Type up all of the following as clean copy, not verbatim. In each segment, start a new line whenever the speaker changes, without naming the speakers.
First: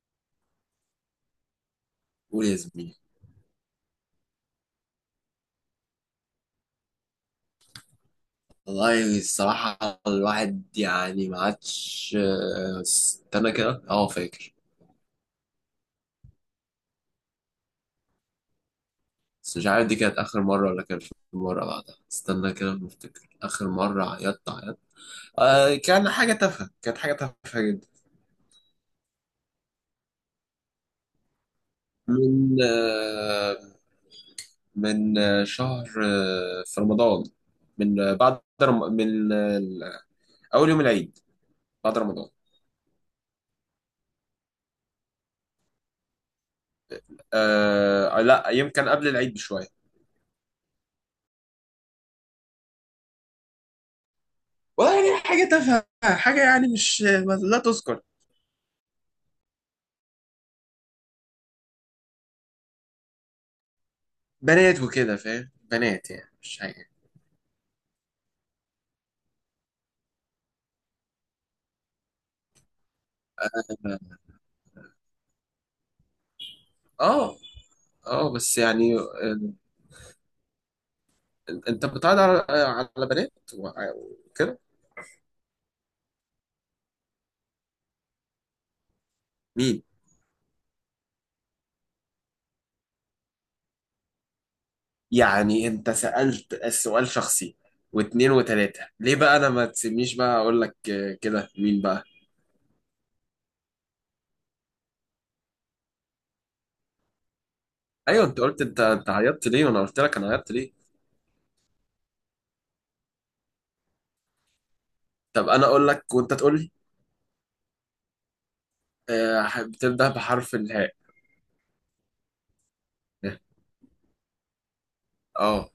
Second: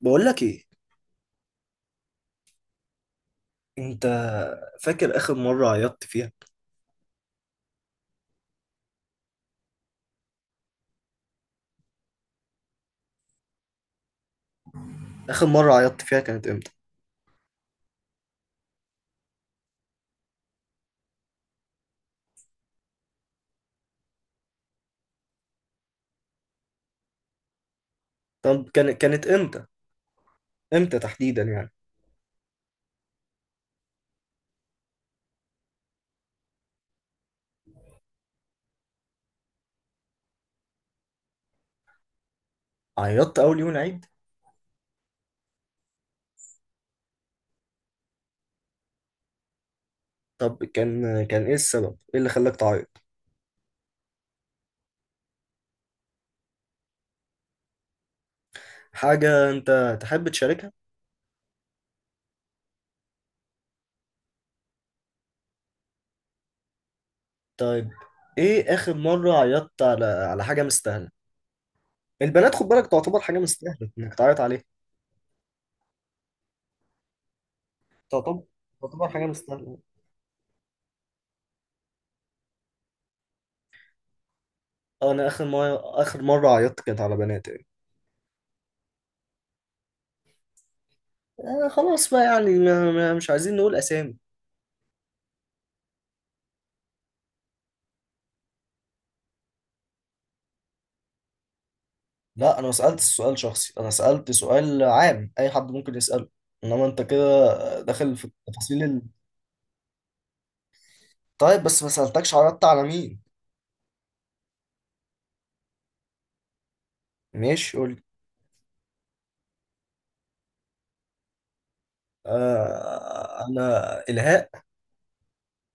بقول لك ايه؟
قول يا زميلي.
انت فاكر اخر مره عيطت فيها؟
والله الصراحة الواحد يعني ما عادش، استنى كده فاكر.
اخر مره عيطت فيها كانت امتى؟
بس مش عارف دي كانت آخر مرة ولا كان في مرة بعدها. استنى كده بفتكر آخر مرة عيطت آه، كان حاجة تافهة، كانت حاجة تافهة جدا.
طب كانت امتى؟ امتى تحديدا يعني؟
من آه من آه، شهر في رمضان. من آه، أول يوم العيد بعد رمضان.
عيطت اول يوم العيد؟
آه لا، يمكن قبل العيد بشوية.
طب كان ايه السبب، ايه اللي خلاك تعيط؟
والله يعني حاجة تافهة، حاجة يعني مش لا تذكر.
حاجه انت تحب تشاركها؟
بنات وكده، فاهم، بنات يعني، مش حاجة.
طيب، ايه اخر مره عيطت على حاجه مستاهله؟ البنات خد بالك تعتبر حاجه مستاهله انك تعيط عليها؟
اه. اه
تعتبر
بس يعني
تعتبر حاجه مستاهله؟
انت بتعرض على، على بنات وع- وكده؟
أه، انا اخر مره عيطت كانت على بنات يعني.
مين؟
آه خلاص بقى يعني مش عايزين نقول اسامي.
يعني انت سألت السؤال شخصي واتنين وتلاتة، ليه بقى انا ما تسيبنيش بقى اقول لك كده مين بقى؟
لا انا ما سالتش سؤال شخصي، انا سالت سؤال عام اي حد ممكن يساله. انما انت كده داخل في
ايوه، انت قلت انت
التفاصيل ال...
انت عيطت ليه وانا قلت لك انا عيطت ليه.
طيب بس ما سالتكش عرضت على مين.
طب انا اقول لك وانت تقول لي.
ماشي قول لي.
بتبدأ بحرف الهاء. اه.
آه انا الهاء.
آه،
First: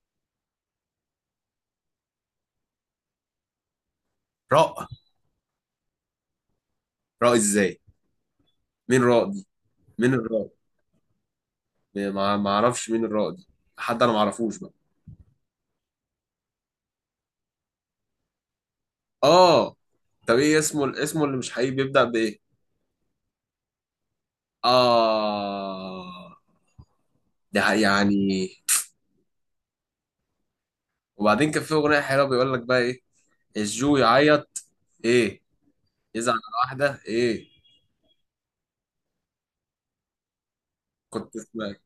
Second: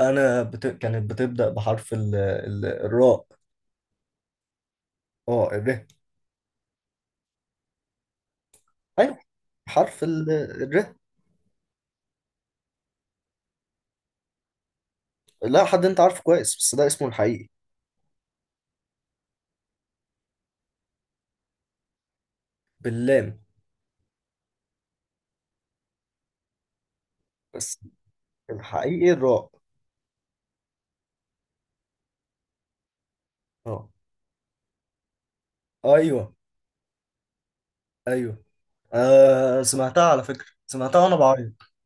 انا كانت بتبدا بحرف الراء.
راء.
اه الره.
راء ازاي؟ مين
ايوه،
راء؟
حرف
مين الرائد؟
الره.
ما اعرفش مين الرائد. حد انا ما اعرفوش بقى.
لا حد انت عارفه كويس بس ده اسمه الحقيقي.
اه. طب ايه اسمه، اسمه اللي مش حقيقي بيبدأ بايه؟
باللام.
اه.
بس
يعني.
الحقيقي الراء.
وبعدين كان في اغنيه حلوه، بيقول لك بقى ايه؟
اه.
الجو يعيط. ايه؟
ايوه.
يزعل على واحده، ايه؟
ايوه. آه سمعتها على فكره، سمعتها وانا
كنت
بعيط.
سمعت،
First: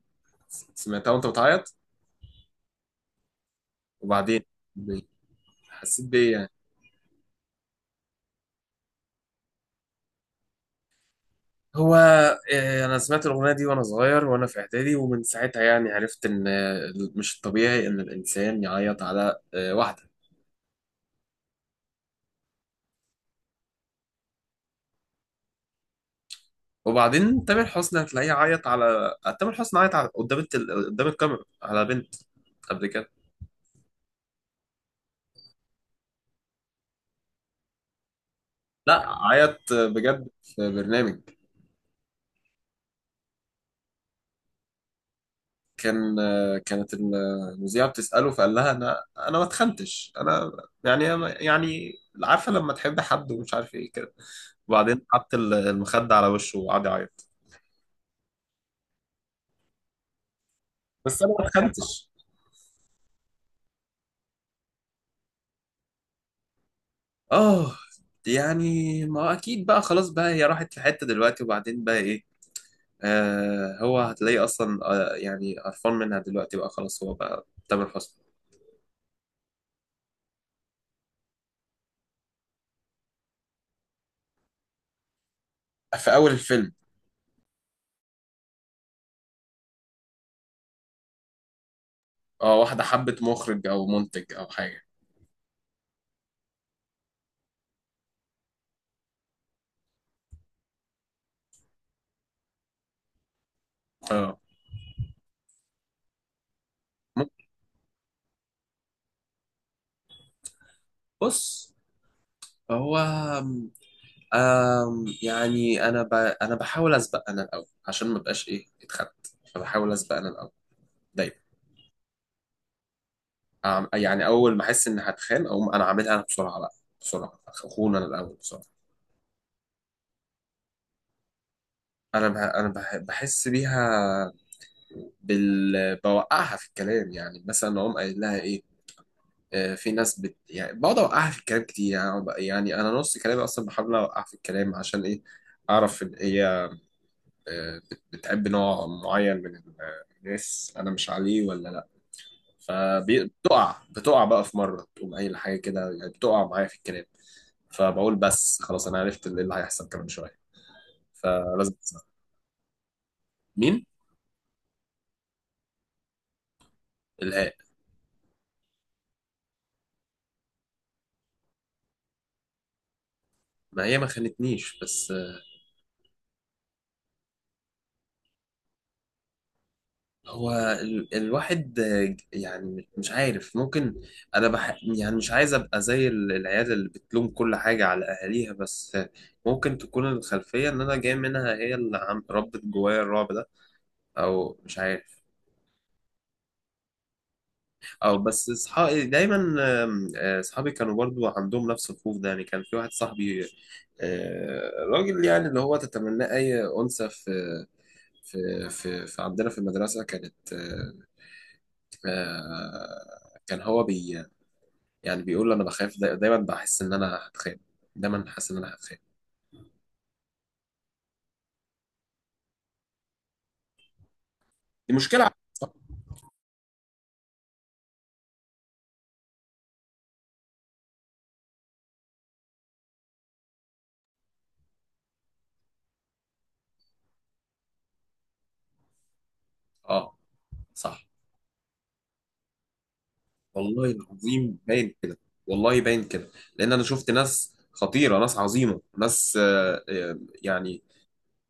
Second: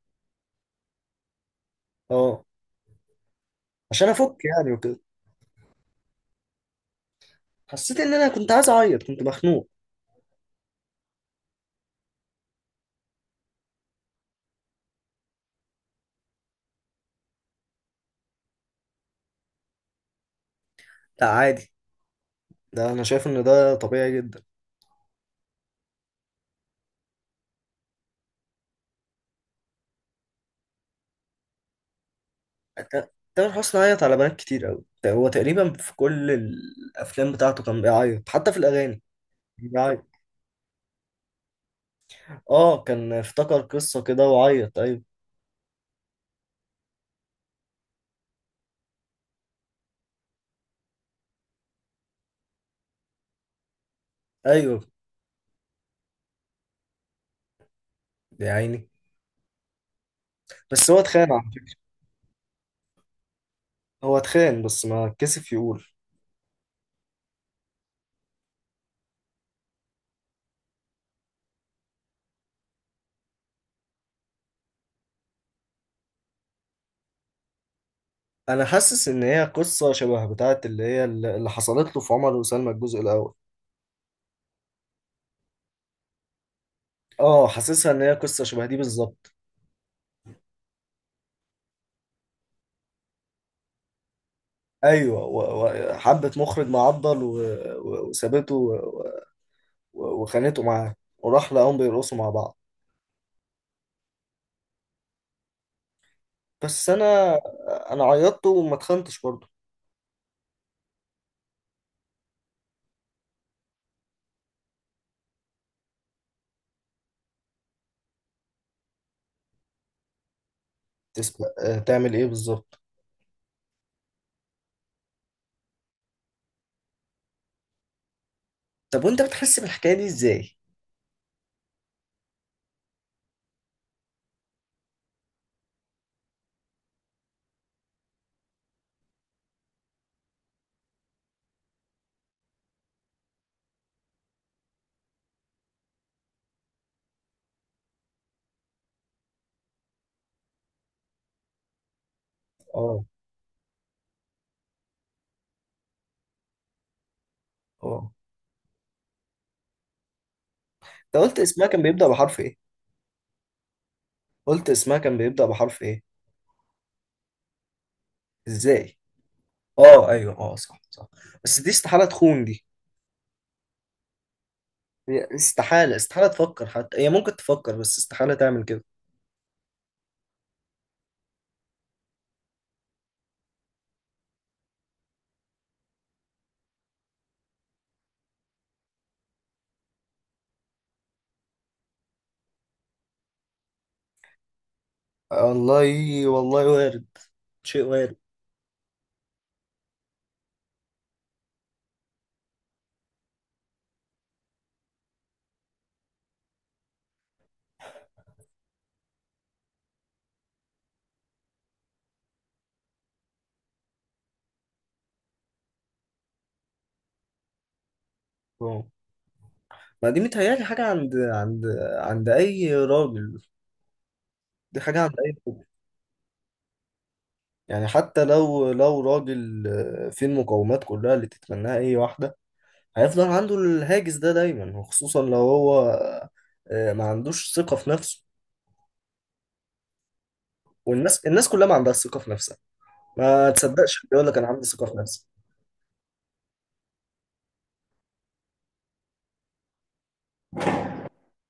سمعتها وانت بتعيط.
اه، عشان افك
وبعدين
يعني وكده.
ب- حسيت بايه يعني؟
حسيت ان انا كنت عايز اعيط، كنت مخنوق.
هو إيه، انا سمعت الاغنيه دي وانا صغير وانا في اعدادي، ومن ساعتها يعني عرفت ان مش الطبيعي ان الانسان يعيط على واحده.
لا عادي، ده انا شايف ان ده طبيعي جدا.
وبعدين تامر حسني هتلاقيه عيط على، تامر حسني عيط على... قدام الكاميرا على بنت قبل كده.
تامر حسني عيط على بنات كتير قوي، هو تقريبا في كل الافلام بتاعته كان بيعيط حتى في الاغاني.
لا،
كان
عيط
بيعيط.
بجد في برنامج.
اه، كان افتكر قصة كده وعيط، ايوه.
كان، كانت المذيعة بتسأله فقال لها انا، انا ما اتخنتش انا. يعني، يعني، عارفة لما تحب حد ومش عارف، ايه كده.
ايوه.
وبعدين حط المخدة على وشه وقعد يعيط.
يا عيني. بس هو
بس
اتخان
انا
على
ما
فكرة.
اتخنتش.
هو اتخان بس ما كسف يقول.
اه يعني ما هو اكيد بقى، خلاص بقى، هي راحت في حتة دلوقتي، وبعدين بقى ايه؟ آه هو هتلاقيه اصلا، آه يعني قرفان منها دلوقتي، بقى خلاص، هو بقى تامر حسني.
انا حاسس ان هي قصة شبه بتاعت اللي هي اللي حصلت له في عمر وسلمى الجزء الاول.
في اول الفيلم.
اه حاسسها ان هي قصة شبه دي بالظبط.
اه، واحده حبت مخرج او منتج او حاجه.
ايوه، وحبت مخرج معضل و وسابته و وخانته معاه، وراح لقاهم بيرقصوا مع بعض.
اه.
بس
م-
انا، انا عيطت وما اتخنتش برضه.
بص، هو يعني انا بحاول اسبق انا الاول عشان ما بقاش ايه، اتخنت. فبحاول اسبق انا الاول. دايما.
تسمع تعمل ايه بالظبط؟
يعني اول ما احس ان هتخان اقوم انا عاملها انا بسرعه بقى. بسرعه، اخون انا الاول بسرعه.
طب وانت بتحس بالحكايه دي ازاي؟
بحس بيها بوقعها في الكلام، يعني مثلا اقوم قايل لها ايه. في ناس يعني بقعد اوقعها في الكلام كتير، يعني يعني انا نص كلامي اصلا بحاول اوقعها في الكلام عشان ايه؟ اعرف ان هي بتحب نوع معين من الناس، انا مش عليه ولا لا.
اه.
فبتقع، بتقع بقى في مره تقوم قايل حاجه كده، يعني بتقع معايا في الكلام.
اه
فبقول بس خلاص، انا عرفت اللي هيحصل كمان شويه،
انت قلت اسمها
فلازم
كان
أسمع.
بيبدا بحرف ايه؟
مين؟
قلت اسمها كان بيبدا بحرف ايه؟
الهاء.
ازاي؟ اه ايوه، اه صح صح. بس دي استحاله تخون دي.
ما هي ما خانتنيش بس.
هي استحاله تفكر، حتى هي ممكن تفكر بس استحاله تعمل كده.
هو الواحد يعني مش عارف، ممكن. يعني مش عايز ابقى زي العيال اللي بتلوم كل حاجة على اهاليها، بس ممكن تكون الخلفية ان انا جاي منها، هي اللي ربت جوايا الرعب ده. او مش عارف.
والله، والله وارد، شيء وارد.
او بس اصحابي دايما، اصحابي كانوا برضو عندهم نفس الخوف ده. يعني كان في واحد صاحبي، راجل يعني اللي هو تتمناه اي انثى في في عندنا في المدرسة، كانت كان هو بي يعني بيقول انا بخاف، دايما بحس ان انا هتخان. دايما حاسس ان انا
اه
هتخان.
ما دي متهيألي حاجة عند أي راجل، دي
دي
حاجة عند
مشكلة.
أي راجل. يعني حتى لو راجل فيه المقومات كلها اللي تتمناها أي واحدة، هيفضل عنده الهاجس ده دايما، وخصوصا لو هو ما عندوش ثقة في نفسه.
اه، صح.
والناس كلها ما عندها ثقة في نفسها. ما
والله
تصدقش اللي يقول لك أنا
العظيم
عندي ثقة
باين
في
كده.
نفسي.
والله باين كده، لان انا شفت ناس خطيره، ناس عظيمه، ناس يعني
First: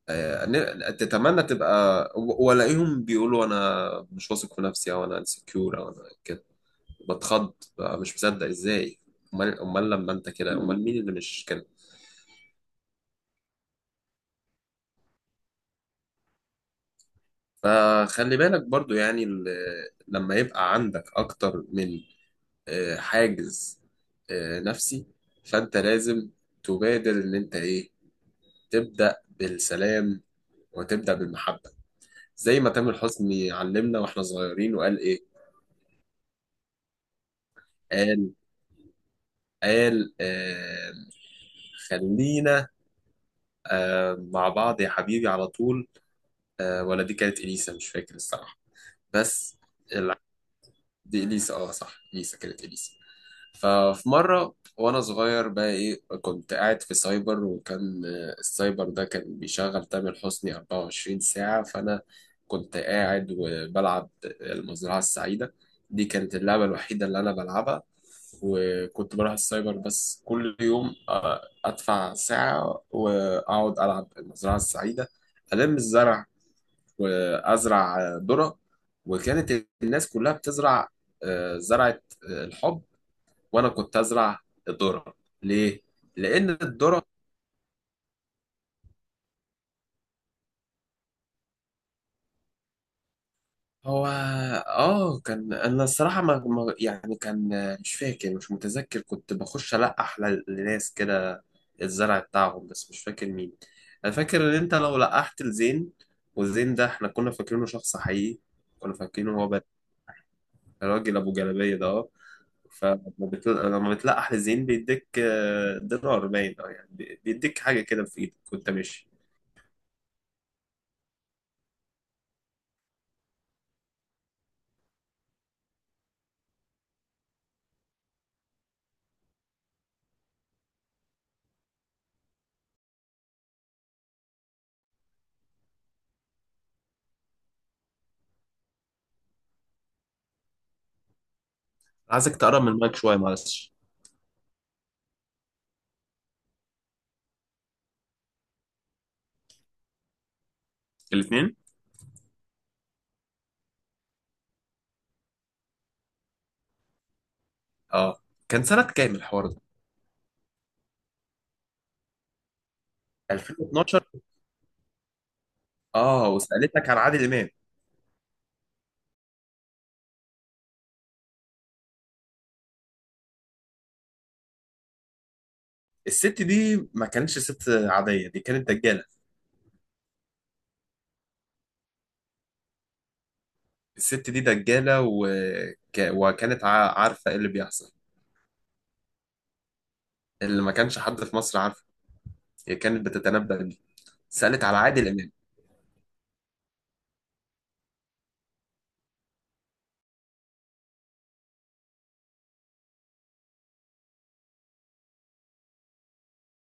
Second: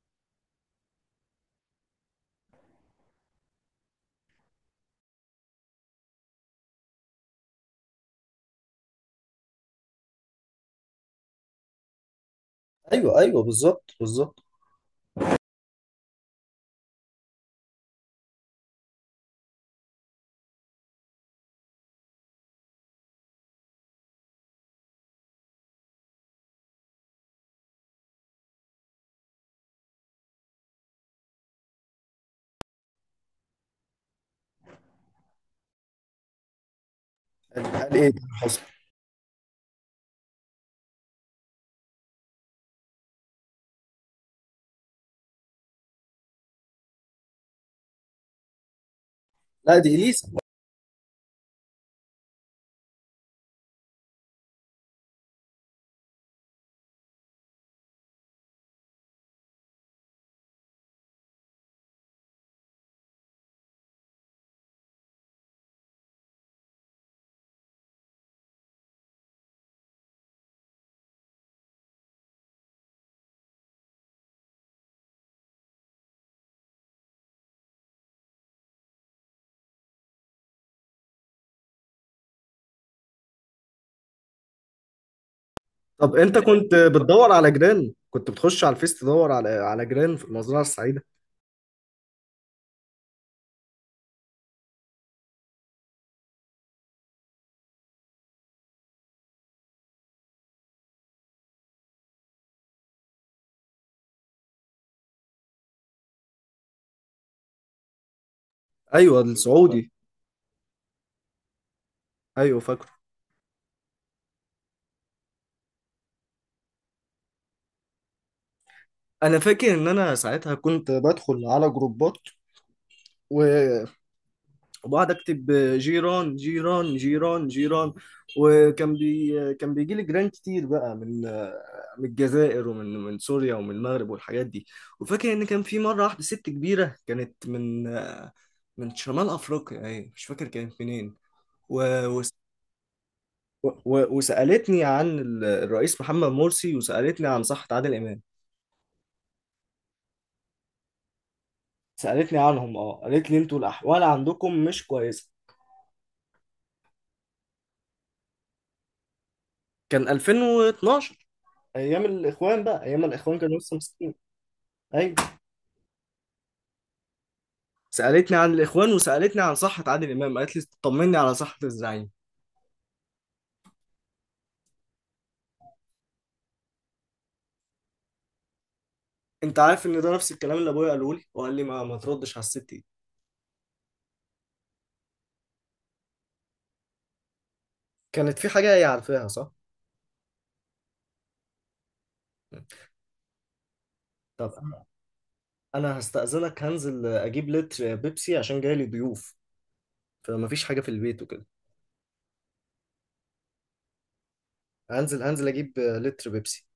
تتمنى تبقى، والاقيهم بيقولوا انا مش واثق في نفسي، او انا انسكيور، او انا كده. بتخض بقى، مش مصدق، ازاي؟ امال، امال لما انت كده، امال مين اللي مش كده؟
أيوه بالظبط
فخلي بالك برضو يعني لما يبقى عندك اكتر من حاجز نفسي، فانت لازم تبادر ان انت ايه، تبدا بالسلام وتبدا بالمحبه، زي ما تامر حسني علمنا واحنا صغيرين، وقال ايه؟
قال إيه ده
قال،
حصل؟
قال آه خلينا آه مع بعض يا حبيبي على طول. آه ولا دي كانت اليسا، مش فاكر الصراحه. بس
لا دي
ال-
إليسا.
دي اليسا، اه صح، اليسا، كانت اليسا. ففي مرة وأنا صغير بقى، إيه، كنت قاعد في سايبر، وكان السايبر ده كان بيشغل تامر حسني 24 ساعة. فأنا كنت قاعد وبلعب المزرعة السعيدة، دي كانت اللعبة الوحيدة اللي أنا بلعبها. وكنت بروح السايبر بس كل يوم أدفع ساعة وأقعد ألعب المزرعة السعيدة. ألم الزرع وأزرع ذرة. وكانت الناس كلها بتزرع زرعة الحب، وانا كنت ازرع الذره. ليه؟
طب أنت
لان
كنت
الذره،
بتدور على جيران، كنت بتخش على الفيس تدور على جيران في المزرعة السعيدة؟
هو اه كان، انا الصراحه ما... ما... يعني كان مش فاكر، مش متذكر. كنت بخش القح لناس كده، الزرع بتاعهم، بس مش فاكر مين. انا فاكر ان انت لو لقحت لزين، والزين ده احنا كنا فاكرينه شخص حقيقي، كنا
ايوه
فاكرينه هو بس
السعودي.
الراجل ابو جلابيه ده. اه.
ايوه فاكره.
لما بتلقح لزين بيديك دينار، باين اه يعني بيديك حاجه كده في ايدك وانت ماشي.
انا فاكر ان انا ساعتها كنت بدخل على جروبات، و- وبقعد اكتب جيران جيران جيران جيران، وكان بي كان بيجي لي جيران كتير بقى من الجزائر، ومن سوريا، ومن المغرب، والحاجات دي. وفاكر ان كان في مره واحده ست كبيره كانت من شمال افريقيا، ايه مش فاكر كانت منين. و... وس-
عايزك تقرب من المايك شويه، معلش.
وسالتني عن الرئيس محمد مرسي، وسالتني عن صحة عادل امام.
الاثنين.
سألتني عنهم اه، قالت لي انتوا الأحوال عندكم مش كويسة.
اه. كان سنة كام الحوار ده؟
كان 2012، أيام الإخوان بقى، أيام الإخوان كانوا لسه
2012.
ماسكين. أيوة.
اه وسألتك عن عادل إمام.
سألتني عن الإخوان، وسألتني عن صحة عادل إمام، قالت لي طمني على صحة الزعيم.
الست دي ما كانتش ست عادية، دي كانت دجالة.
أنت عارف إن ده نفس الكلام اللي أبويا قاله لي، وقال لي ما تردش على الست دي.
الست دي دجالة، وكانت عارفة ايه اللي بيحصل
كانت في حاجة هي عارفاها، صح؟
اللي ما كانش حد في مصر عارفه. هي كانت بتتنبأ بيه.
طب
سألت على عادل إمام.
أنا هستأذنك، هنزل أجيب لتر بيبسي عشان جاي لي ضيوف، فمفيش حاجة في البيت وكده. هنزل أجيب لتر بيبسي.